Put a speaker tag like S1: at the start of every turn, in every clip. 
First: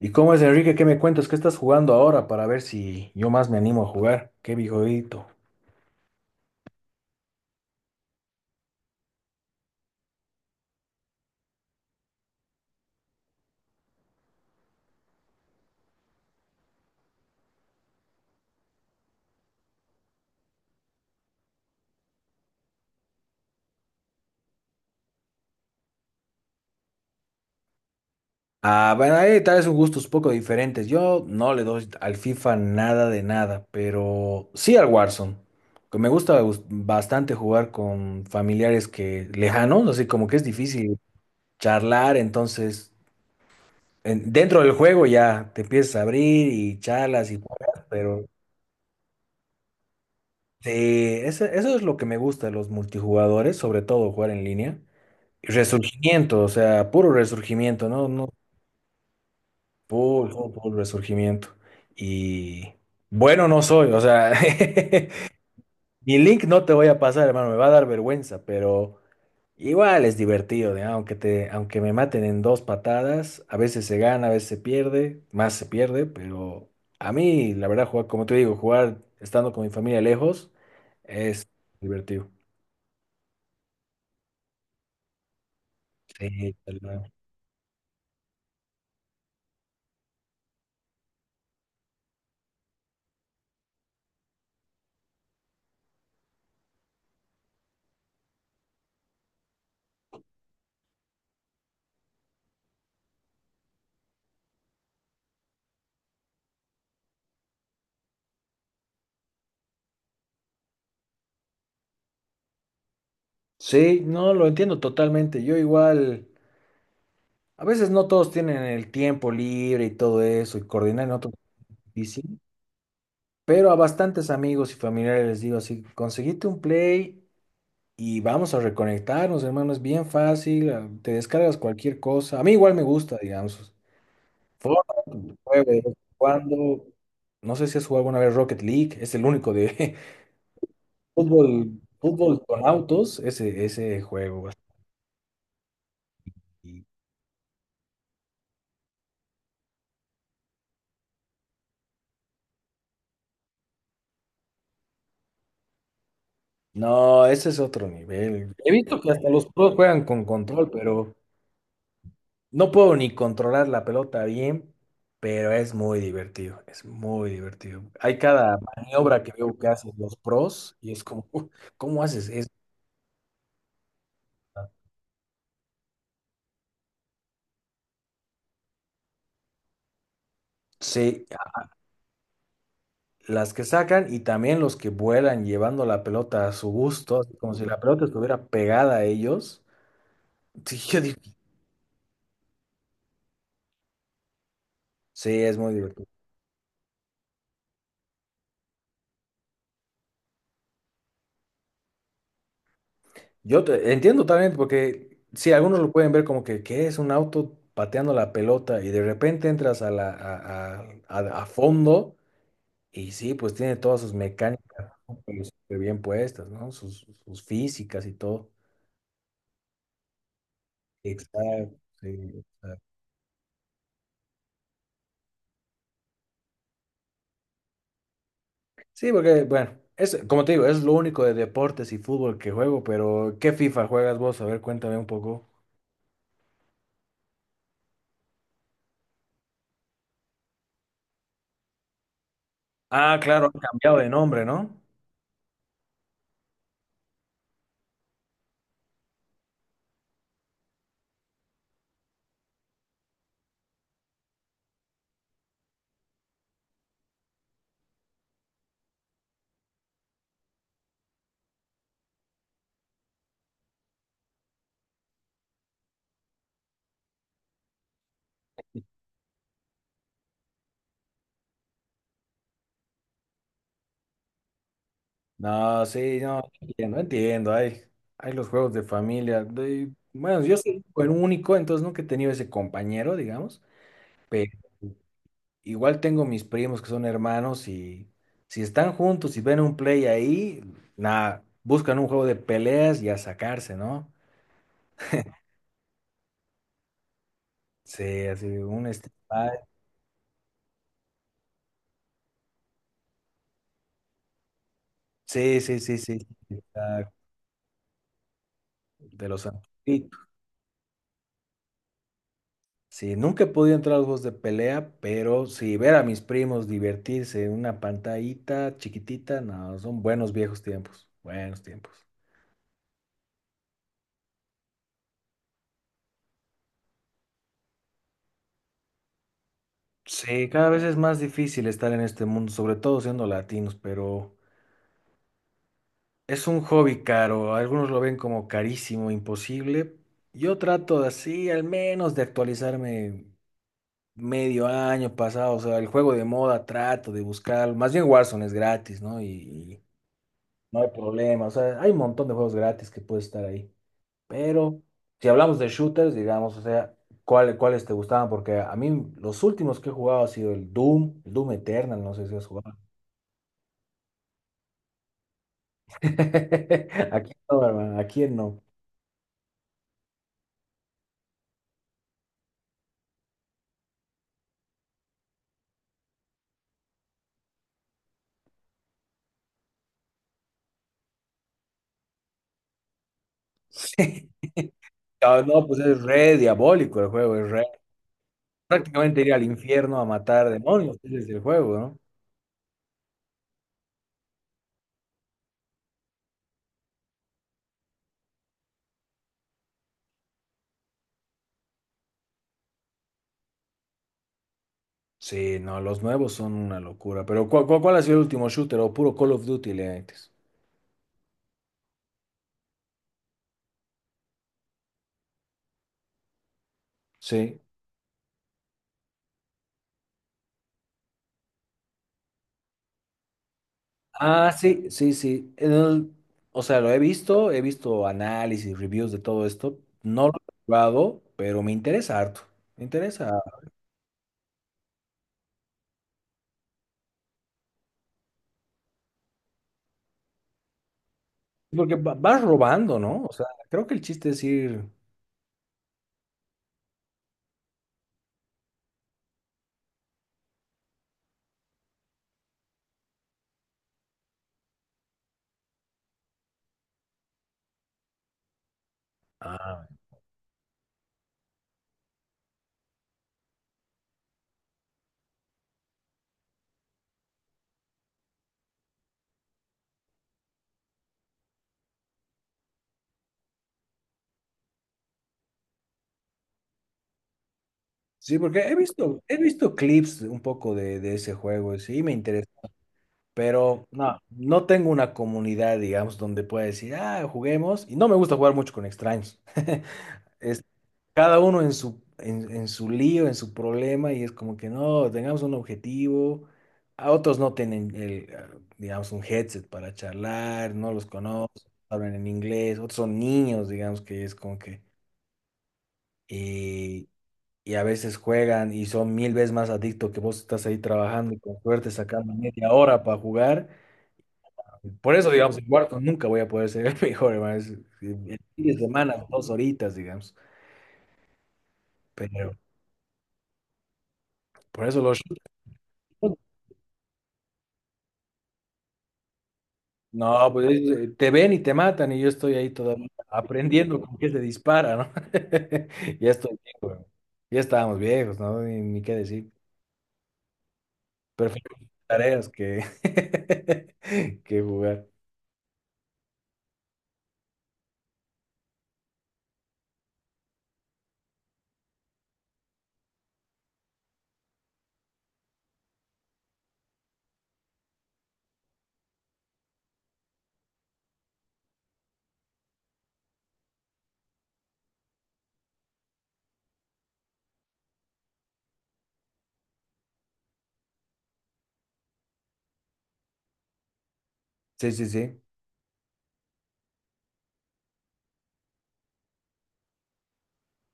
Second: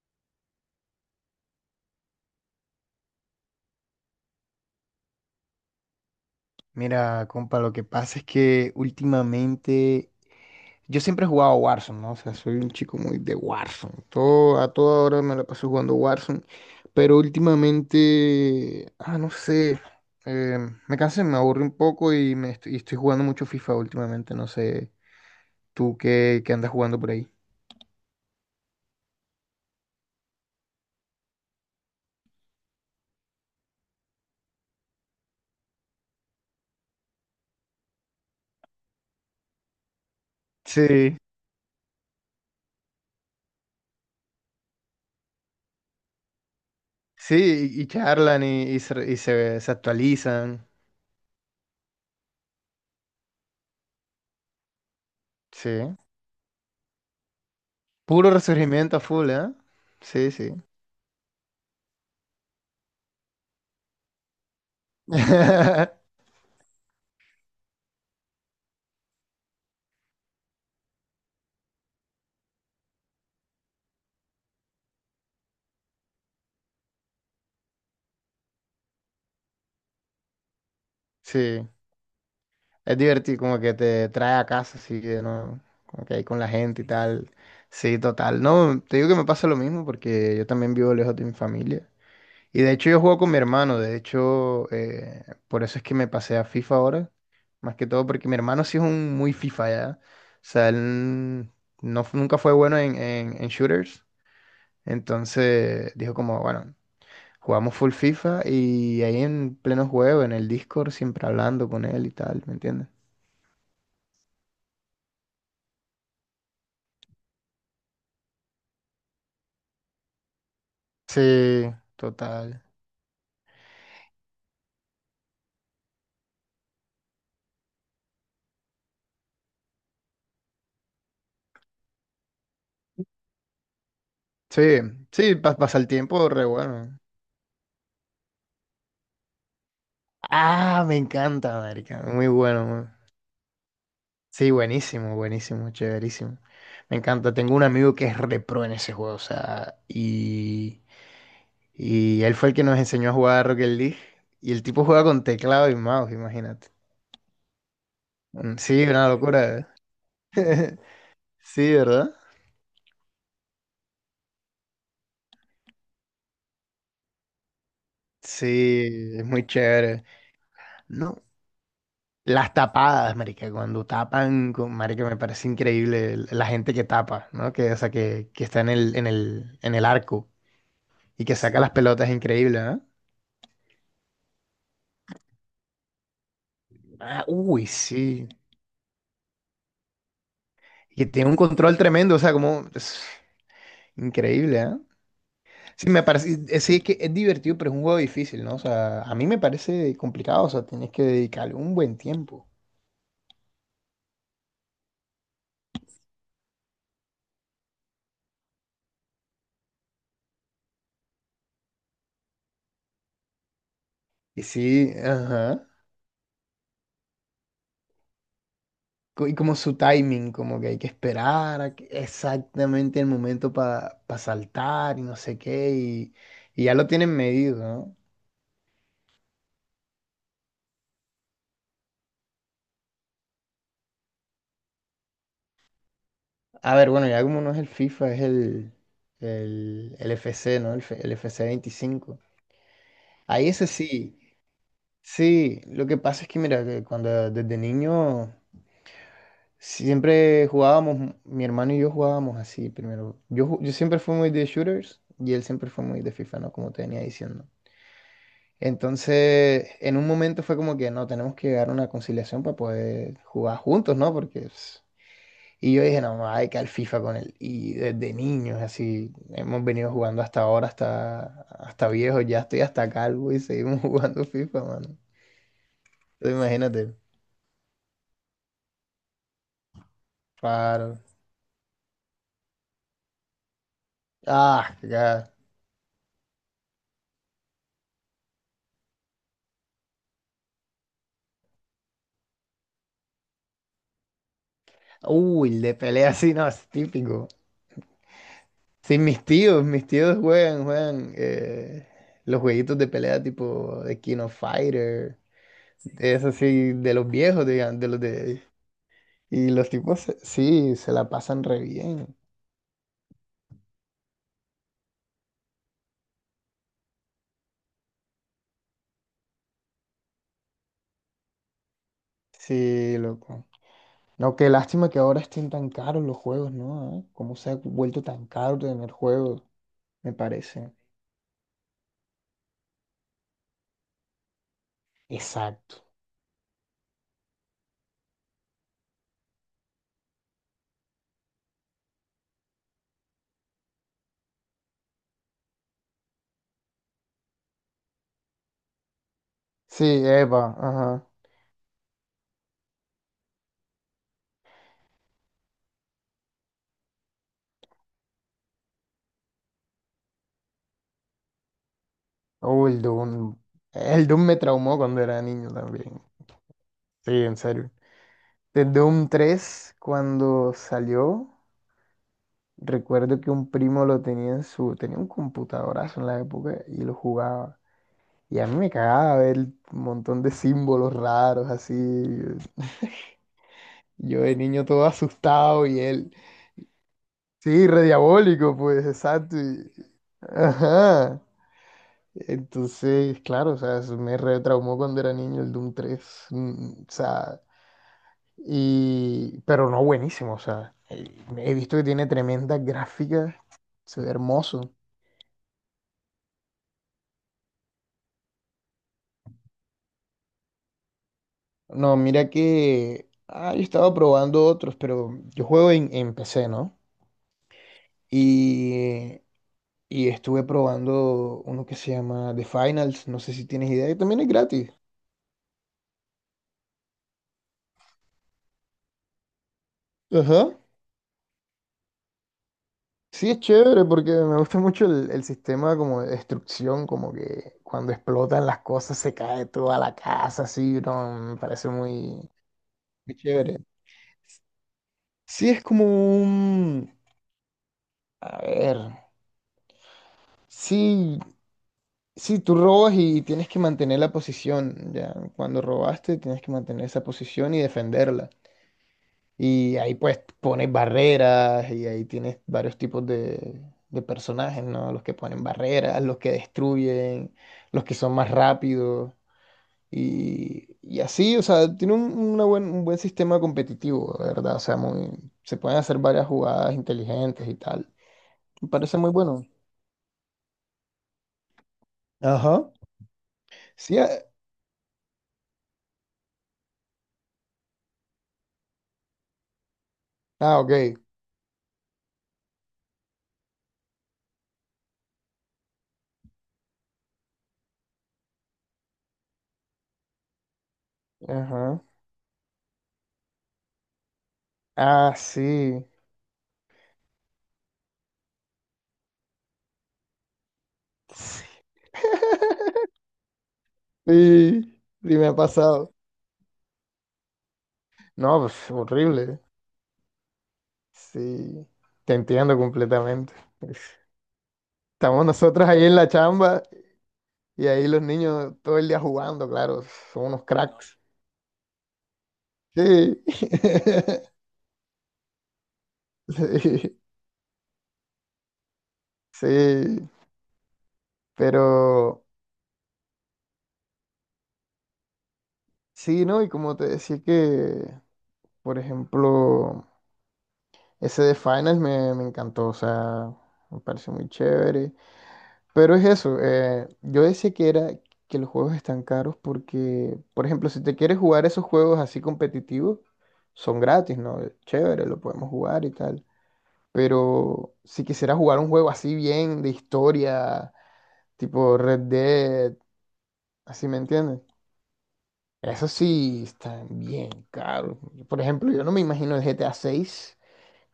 S1: ¿Y cómo es, Enrique? ¿Qué me cuentas? ¿Qué estás jugando ahora para ver si yo más me animo a jugar? ¡Qué viejito!
S2: Mira, compa, lo que pasa es que últimamente yo siempre he jugado Warzone, ¿no? O sea, soy un chico muy de Warzone. Todo, a toda hora me la paso jugando Warzone. Pero últimamente, no sé, eh, me cansé, me aburro un poco y estoy jugando mucho FIFA últimamente. No sé, tú qué andas jugando por ahí.
S1: Ah, bueno, ahí tal vez son gustos poco diferentes. Yo no le doy al FIFA nada de nada, pero sí al Warzone. Que me gusta bastante jugar con familiares que lejanos, así como que es difícil
S2: Sí,
S1: charlar, entonces dentro del juego ya te empiezas a abrir y charlas y
S2: sí, y
S1: juegas,
S2: y
S1: pero
S2: charlan y se actualizan.
S1: sí, eso es lo que me gusta de los multijugadores, sobre todo jugar en línea.
S2: Sí.
S1: Resurgimiento, o sea, puro resurgimiento, ¿no? No,
S2: Puro resurgimiento a full, ¿eh?
S1: full,
S2: Sí,
S1: full,
S2: sí.
S1: full resurgimiento. Y bueno, no soy, o sea, mi link no te voy a pasar, hermano, me va a dar vergüenza, pero igual es divertido, ¿ya? Aunque me maten en dos patadas, a veces se gana, a veces se pierde, más se pierde, pero a mí, la verdad, jugar, como te digo, jugar estando con mi familia lejos es
S2: Sí.
S1: divertido.
S2: Es divertido, como que te trae a casa, así que no, como que ahí con la
S1: Sí, tal
S2: gente y
S1: cual.
S2: tal. Sí, total. No, te digo que me pasa lo mismo porque yo también vivo lejos de mi familia. Y de hecho yo juego con mi hermano, de hecho, por eso es que me pasé a FIFA ahora, más que todo porque mi hermano sí es un muy FIFA ya. O sea, él no, nunca fue bueno en shooters, entonces dijo como, bueno, jugamos full FIFA y ahí en pleno juego, en el Discord, siempre hablando con él y tal, ¿me entiendes?
S1: Sí, no, lo entiendo totalmente. Yo igual. A veces no todos tienen el tiempo libre y todo eso, y coordinar en otro
S2: Sí,
S1: es difícil,
S2: total.
S1: pero a bastantes amigos y familiares les digo así, conseguite un play y vamos a reconectarnos, hermano, es bien fácil, te descargas cualquier cosa. A mí igual me gusta, digamos,
S2: Sí, sí,
S1: juego de
S2: pasa
S1: vez
S2: el
S1: en
S2: tiempo re
S1: cuando,
S2: bueno.
S1: no sé si has jugado alguna vez Rocket League, es el único de
S2: Ah, me encanta,
S1: fútbol,
S2: marica. Muy
S1: fútbol con
S2: bueno.
S1: autos, ese juego.
S2: Sí, buenísimo, buenísimo, chéverísimo.
S1: Así.
S2: Me encanta. Tengo un amigo que es repro en ese juego, o sea, y él fue el que nos enseñó a jugar a Rocket League. Y el tipo juega con teclado y mouse, imagínate.
S1: No, ese es otro nivel.
S2: Mm,
S1: He
S2: sí,
S1: visto
S2: una
S1: que hasta los
S2: locura,
S1: pros juegan con control,
S2: ¿eh?
S1: pero.
S2: Sí, ¿verdad?
S1: No puedo ni controlar la pelota bien, pero es muy divertido, es muy divertido. Hay cada
S2: Sí,
S1: maniobra
S2: es
S1: que
S2: muy
S1: veo que hacen
S2: chévere.
S1: los pros y es
S2: No,
S1: como: ¿cómo haces eso?".
S2: las tapadas, marica, cuando tapan, con, marica, me parece increíble la gente que tapa, ¿no? Que, o sea, que está en el arco y
S1: Sí,
S2: que saca las pelotas, increíble, ¿no?
S1: las que sacan y también los que vuelan llevando la pelota a su gusto,
S2: Ah,
S1: así como si
S2: uy,
S1: la pelota
S2: sí.
S1: estuviera pegada a ellos. Sí, yo
S2: Y
S1: digo,
S2: tiene un control tremendo, o sea, como es increíble, ¿eh?
S1: sí, es muy
S2: Sí, me
S1: divertido.
S2: parece. Sí, es que es divertido, pero es un juego difícil, ¿no? O sea, a mí me parece complicado, o sea, tienes que dedicarle un buen tiempo.
S1: Yo entiendo también porque sí, algunos lo pueden ver como que, ¿qué es un auto pateando la pelota y de repente entras a la, a fondo? Y sí, pues tiene todas sus
S2: Y sí,
S1: mecánicas, ¿no? Pero
S2: ajá.
S1: súper bien puestas, ¿no? Sus físicas y todo.
S2: Y como su timing, como que hay que esperar
S1: Exacto, sí, exacto.
S2: exactamente el momento para saltar y no sé qué, y ya lo tienen medido, ¿no?
S1: Sí, porque, bueno, es, como te digo, es lo único de deportes y fútbol que juego, pero ¿qué FIFA juegas vos? A ver, cuéntame un poco.
S2: A ver, bueno, ya como no es el FIFA, es el FC, ¿no? El FC 25.
S1: Ah, claro,
S2: Ahí
S1: han
S2: ese
S1: cambiado de
S2: sí,
S1: nombre, ¿no?
S2: sí, lo que pasa es que mira, que cuando desde niño siempre jugábamos, mi hermano y yo jugábamos así primero. Yo siempre fui muy de shooters y él siempre fue muy de FIFA, ¿no? Como te venía diciendo. Entonces, en un momento fue como que no, tenemos que llegar a una conciliación para poder jugar juntos, ¿no? Porque pues. Y yo dije, no, hay que al FIFA con él. Y desde niños, así, hemos venido jugando hasta ahora, hasta viejo, ya estoy hasta calvo y seguimos jugando FIFA, mano.
S1: No, sí,
S2: Entonces,
S1: no,
S2: imagínate,
S1: entiendo, entiendo. Hay los juegos de familia. Bueno, yo soy
S2: claro.
S1: el único, entonces nunca he tenido ese compañero, digamos.
S2: Ah, ya.
S1: Igual tengo mis primos que son hermanos y si están juntos y ven un play ahí, nada, buscan un juego de peleas y a sacarse, ¿no?
S2: Uy, de pelea así, no, es típico.
S1: Sí, así un
S2: Sí,
S1: Street Fighter.
S2: mis tíos juegan, los jueguitos de pelea tipo de King of Fighter.
S1: Sí, sí, sí,
S2: Es
S1: sí.
S2: así, de los
S1: Está.
S2: viejos, digan, de los de.
S1: De los
S2: Y los tipos,
S1: antiguitos.
S2: sí, se la pasan re bien.
S1: Sí, nunca he podido entrar a los juegos de pelea, pero sí, ver a mis primos divertirse en una pantallita chiquitita, no, son buenos viejos tiempos, buenos tiempos.
S2: Sí, loco. No, qué lástima que ahora estén tan caros los juegos, ¿no? ¿Eh? ¿Cómo se ha vuelto tan caro tener juegos? Me
S1: Sí, cada
S2: parece.
S1: vez es más difícil estar en este mundo, sobre todo siendo latinos, pero.
S2: Exacto.
S1: Es un hobby caro, algunos lo ven como carísimo, imposible. Yo trato de así, al menos de actualizarme medio año pasado, o sea, el juego de moda trato de buscar, más bien Warzone es gratis, ¿no? Y
S2: Sí, Eva,
S1: no hay
S2: ajá.
S1: problema, o sea, hay un montón de juegos gratis que puede estar ahí. Pero si hablamos de shooters, digamos, o sea, ¿Cuáles te gustaban? Porque a mí los últimos que he jugado ha sido el Doom Eternal, no sé si has
S2: Oh,
S1: jugado.
S2: el Doom. El Doom me traumó cuando era niño también. Sí,
S1: Aquí
S2: en
S1: no,
S2: serio.
S1: hermano, aquí no.
S2: De Doom 3 cuando salió, recuerdo que un primo lo tenía en su. Tenía un computadorazo en la época y lo jugaba. Y a mí me cagaba ver un montón de símbolos raros así. Yo de niño todo
S1: Ah, no,
S2: asustado y
S1: pues es
S2: él,
S1: re diabólico el juego, es re.
S2: sí, re diabólico, pues,
S1: Prácticamente ir
S2: exacto.
S1: al infierno a matar demonios
S2: Ajá.
S1: desde el juego, ¿no?
S2: Entonces, claro, o sea, eso me retraumó cuando era niño el Doom 3. O sea, pero no buenísimo, o sea, he visto que tiene tremendas gráficas, se ve hermoso.
S1: Sí, no, los nuevos son una locura. Pero ¿cuál ha sido el último shooter o puro Call of Duty le metes?
S2: No, mira que, yo estaba probando otros, pero yo juego en PC, ¿no?
S1: Sí.
S2: Y y estuve probando uno que se llama The Finals, no sé si tienes idea, y también es
S1: Ah,
S2: gratis.
S1: sí, sí, sí. O sea, lo he visto análisis, reviews de todo esto. No lo
S2: Ajá.
S1: he jugado, pero me interesa harto. Me
S2: Sí,
S1: interesa.
S2: es chévere porque me gusta mucho el sistema como de destrucción, como que cuando explotan las cosas se cae toda la casa, así, no, me parece
S1: Porque
S2: muy,
S1: vas robando,
S2: muy
S1: ¿no? O sea,
S2: chévere.
S1: creo que el chiste es ir.
S2: Sí, es como un. A ver, sí, sí, tú robas y tienes que mantener la posición, ya, cuando robaste tienes que mantener esa posición y defenderla. Y
S1: Ah.
S2: ahí pues pones barreras y ahí tienes varios tipos de personajes, ¿no? Los que ponen barreras, los que destruyen, los que son más rápidos y así, o sea, tiene un buen sistema competitivo, la verdad, o sea, muy, se pueden hacer varias jugadas inteligentes y tal.
S1: Sí, porque
S2: Me
S1: he
S2: parece muy
S1: visto, he
S2: bueno.
S1: visto clips un poco de ese juego, y sí, me interesa,
S2: Ajá.
S1: pero
S2: Sí,
S1: no tengo una comunidad, digamos, donde pueda decir, ah, juguemos, y no me gusta jugar mucho con extraños. Es
S2: ok.
S1: cada uno en su lío, en su problema, y es como que no, tengamos un objetivo, a otros no tienen, digamos, un headset para charlar, no los conozco,
S2: Ajá.
S1: hablan en inglés, otros son niños, digamos, que es como que.
S2: Ah, sí.
S1: eh, y a veces juegan y son mil veces más adictos que vos estás ahí trabajando y con suerte sacando media hora para jugar.
S2: Sí,
S1: Por
S2: sí me
S1: eso,
S2: ha
S1: digamos, en
S2: pasado.
S1: cuarto nunca voy a poder ser el mejor, hermano. Es, el
S2: No,
S1: fin
S2: pues
S1: de semana,
S2: horrible.
S1: dos horitas, digamos.
S2: Sí, te
S1: Pero
S2: entiendo completamente.
S1: por eso los
S2: Estamos nosotros ahí en la
S1: shooters.
S2: chamba y ahí los niños todo el día jugando, claro, son unos
S1: No, pues
S2: cracks.
S1: te ven y te matan y yo estoy ahí todavía
S2: Sí,
S1: aprendiendo con qué se dispara, ¿no? Ya estoy
S2: sí,
S1: viejo, ya estábamos viejos, ¿no? Ni qué decir.
S2: sí,
S1: Prefiero
S2: pero
S1: tareas que, que jugar.
S2: sí, ¿no? Y como te decía que, por ejemplo, ese de Finals me encantó, o sea, me pareció muy chévere. Pero es eso, yo decía que era que los juegos están caros porque, por ejemplo, si te quieres jugar esos juegos así competitivos, son gratis, ¿no? Chévere, lo podemos jugar y tal. Pero si quisieras jugar un juego así bien de historia, tipo Red Dead, así me entiendes,
S1: Sí, sí, sí.
S2: eso sí están bien caros. Por ejemplo, yo no me imagino el GTA 6.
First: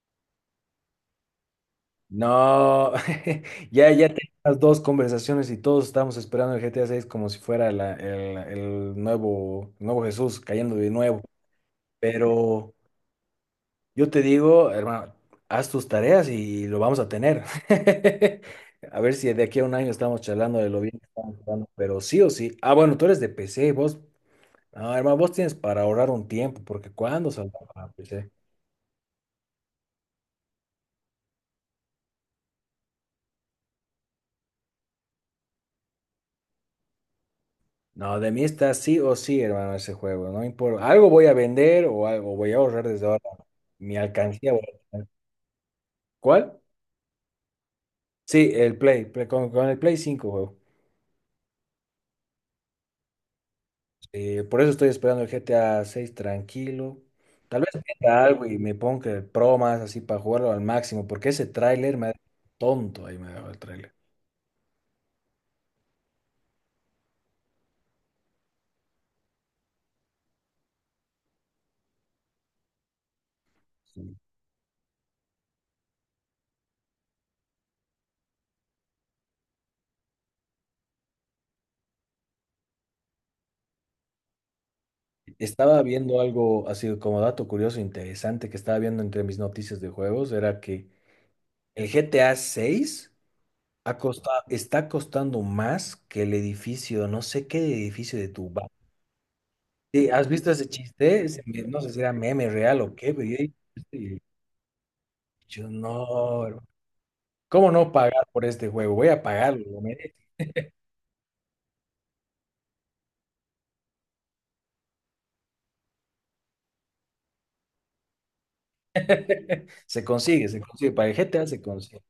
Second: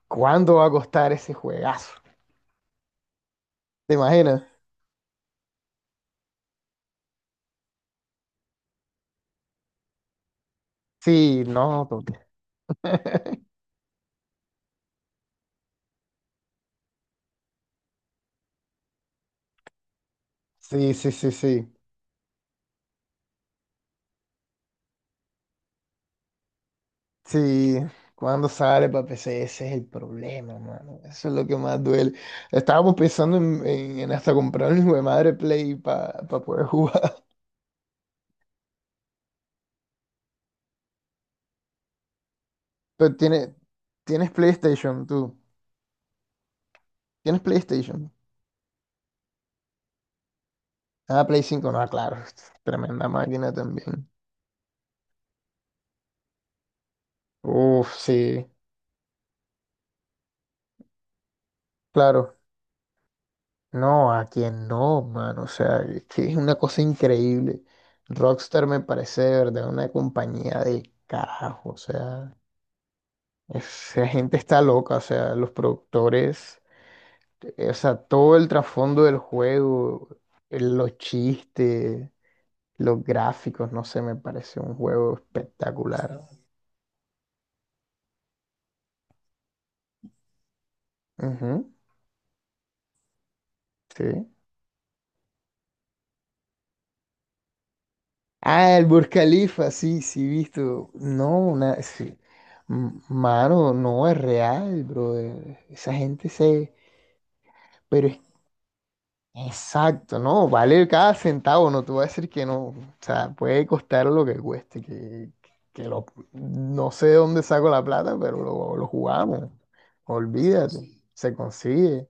S2: ¿Cuándo va a costar ese juegazo?
S1: No, ya,
S2: ¿Te
S1: ya
S2: imaginas?
S1: tenemos dos conversaciones y todos estamos esperando el GTA 6 como si fuera el nuevo, el nuevo Jesús cayendo de nuevo.
S2: Sí, no, total.
S1: Pero yo te digo, hermano, haz tus tareas y lo vamos a tener. A ver si de aquí a un año estamos charlando de lo
S2: Sí,
S1: bien que
S2: sí, sí,
S1: estamos jugando,
S2: sí.
S1: pero sí o sí. Ah, bueno, tú eres de PC, vos, hermano, vos tienes para ahorrar un tiempo, porque ¿cuándo saldrá
S2: Sí,
S1: para PC?
S2: cuando sale para PC, ese es el problema, mano. Eso es lo que más duele. Estábamos pensando en hasta comprar un hijo de madre Play para poder jugar.
S1: No, de mí está sí o sí, hermano, ese juego. No importa. Algo voy a vender o algo voy a ahorrar desde
S2: Pero
S1: ahora. Mi
S2: tienes
S1: alcancía voy a
S2: PlayStation,
S1: tener.
S2: tú.
S1: ¿Cuál?
S2: ¿Tienes PlayStation?
S1: Sí, el Play. Con el Play 5 juego.
S2: Ah, Play 5, no, claro. Tremenda máquina también.
S1: Por eso estoy esperando el GTA 6 tranquilo. Tal vez
S2: Uf, sí,
S1: venda algo y me ponga el Pro más así para jugarlo al máximo, porque ese tráiler me ha
S2: claro.
S1: tonto. Ahí me ha dejado el tráiler.
S2: No, a quien no, mano. O sea, es que es una cosa increíble. Rockstar me parece de verdad una compañía de carajo. O sea. Esa
S1: Sí.
S2: gente está loca, o sea, los productores, o sea, todo el trasfondo del juego, los chistes, los gráficos, no sé, me parece un juego
S1: Estaba viendo
S2: espectacular.
S1: algo así como dato curioso, interesante que estaba viendo entre mis noticias de juegos, era que
S2: Ujú,
S1: el GTA 6
S2: sí.
S1: está costando más que el edificio, no sé qué edificio de tu banco.
S2: Ah, el Burj Khalifa, sí,
S1: Sí,
S2: sí,
S1: ¿has visto ese
S2: visto.
S1: chiste?
S2: No,
S1: No
S2: una,
S1: sé si era
S2: sí.
S1: meme real o qué, pero yo, dije:
S2: Mano, no es real, bro.
S1: Yo,
S2: Esa gente
S1: no, hermano,
S2: se.
S1: ¿cómo no
S2: Pero es
S1: pagar por este juego? Voy a pagarlo". ¿No?
S2: exacto, no, vale cada centavo, no te voy a decir que no, o sea, puede costar lo que cueste, que lo, no sé de dónde saco la plata, pero lo jugamos,
S1: Se consigue,
S2: olvídate,
S1: para el
S2: se
S1: GTA se consigue.
S2: consigue.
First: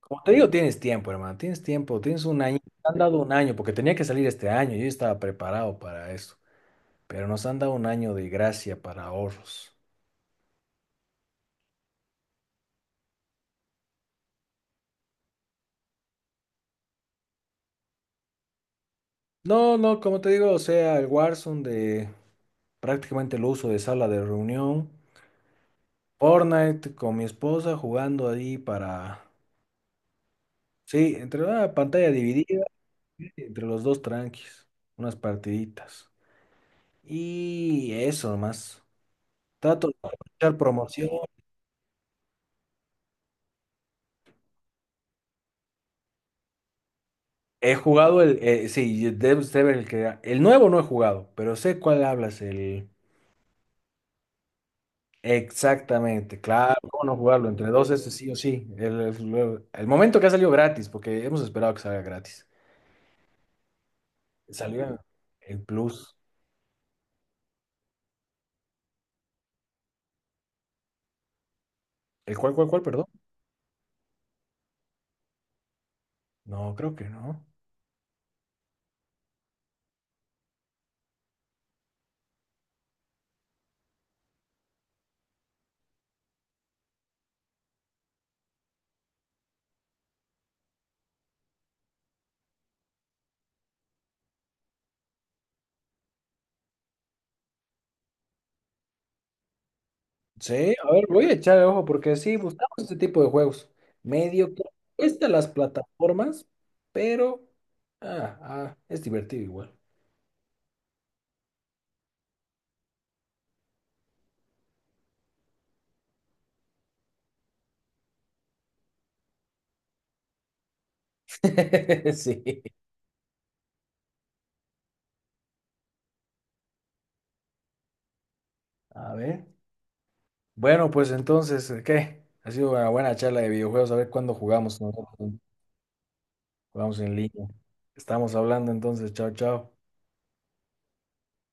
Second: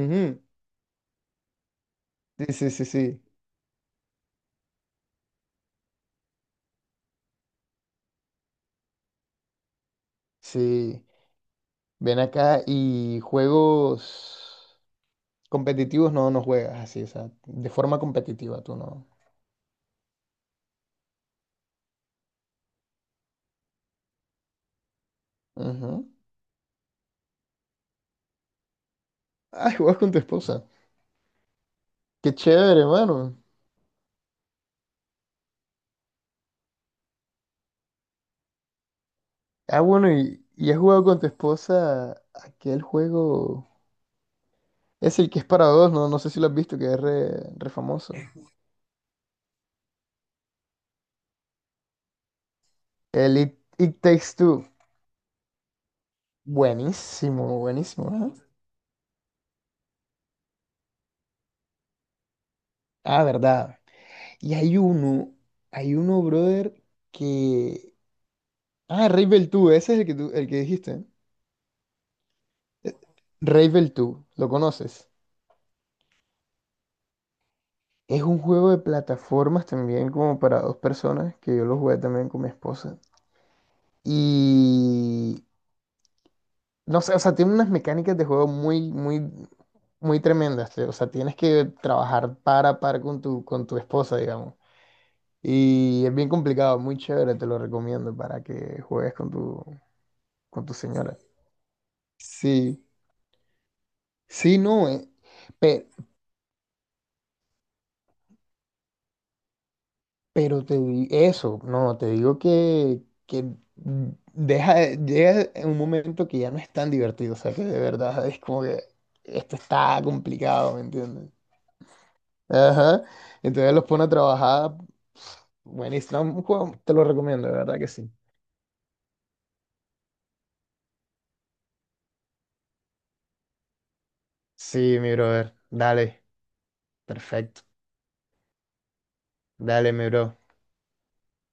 S1: Como te digo, tienes tiempo, hermano, tienes tiempo, tienes un
S2: Sí,
S1: año, te
S2: sí, sí,
S1: han dado
S2: sí,
S1: un año, porque tenía que salir este año, yo estaba preparado para eso, pero nos han dado un año de gracia para ahorros.
S2: sí, ven acá y juegos competitivos no, no juegas así, o sea, de forma competitiva tú no.
S1: No, no, como te digo, o sea, el Warzone. De Prácticamente lo uso de sala de reunión.
S2: Ujú.
S1: Fortnite con mi esposa jugando ahí para.
S2: Ay, juegas con tu esposa,
S1: Sí, entre una pantalla
S2: qué
S1: dividida,
S2: chévere, hermano.
S1: entre los dos tranquis, unas partiditas. Y eso nomás.
S2: Ah,
S1: Trato de
S2: bueno, y,
S1: aprovechar
S2: y has jugado
S1: promoción.
S2: con tu esposa aquel juego. Es el que es para dos, no, no sé si lo has visto, que es re, re
S1: He
S2: famoso.
S1: jugado el, sí, debes de ver el que. El nuevo no he jugado, pero sé cuál hablas, el.
S2: El It Takes Two.
S1: Exactamente, claro, ¿cómo no jugarlo?
S2: Buenísimo,
S1: Entre dos,
S2: buenísimo,
S1: ese sí
S2: ¿no?
S1: o sí. El momento que ha salido gratis, porque hemos esperado que salga gratis.
S2: Ah, verdad. Y hay
S1: Salió
S2: uno,
S1: el
S2: hay
S1: Plus.
S2: uno, brother, que. Ah, Ravel 2, ese es el que dijiste.
S1: ¿El cuál,
S2: Eh,
S1: perdón?
S2: Ravel 2, ¿lo conoces?
S1: No, creo que no.
S2: Es un juego de plataformas también como para dos personas, que yo lo jugué también con mi esposa. Y no sé, o sea, tiene unas mecánicas de juego muy, muy, muy tremendas. O sea, tienes que trabajar para a par con con tu esposa, digamos. Y es bien complicado, muy chévere, te lo recomiendo para que juegues con con tu
S1: Sí, a ver,
S2: señora.
S1: voy a echarle ojo porque sí, buscamos
S2: Sí,
S1: este tipo de juegos. Medio
S2: sí,
S1: que
S2: no,
S1: cuesta las
S2: pe-
S1: plataformas, pero es divertido igual.
S2: pero te di eso, no, te digo que deja, llega en un momento que ya no es tan divertido, o sea, que de verdad es como que esto está complicado, ¿me entiendes?
S1: Sí.
S2: Ajá. Entonces los pone a trabajar. Buenísimo. Un juego, te lo recomiendo, de verdad que sí.
S1: A ver. Bueno, pues entonces, ¿qué? Ha sido una buena charla de videojuegos. A ver cuándo jugamos
S2: Sí, mi
S1: nosotros.
S2: brother. Dale.
S1: Jugamos en línea.
S2: Perfecto.
S1: Estamos hablando entonces. Chao, chao.
S2: Dale, mi bro.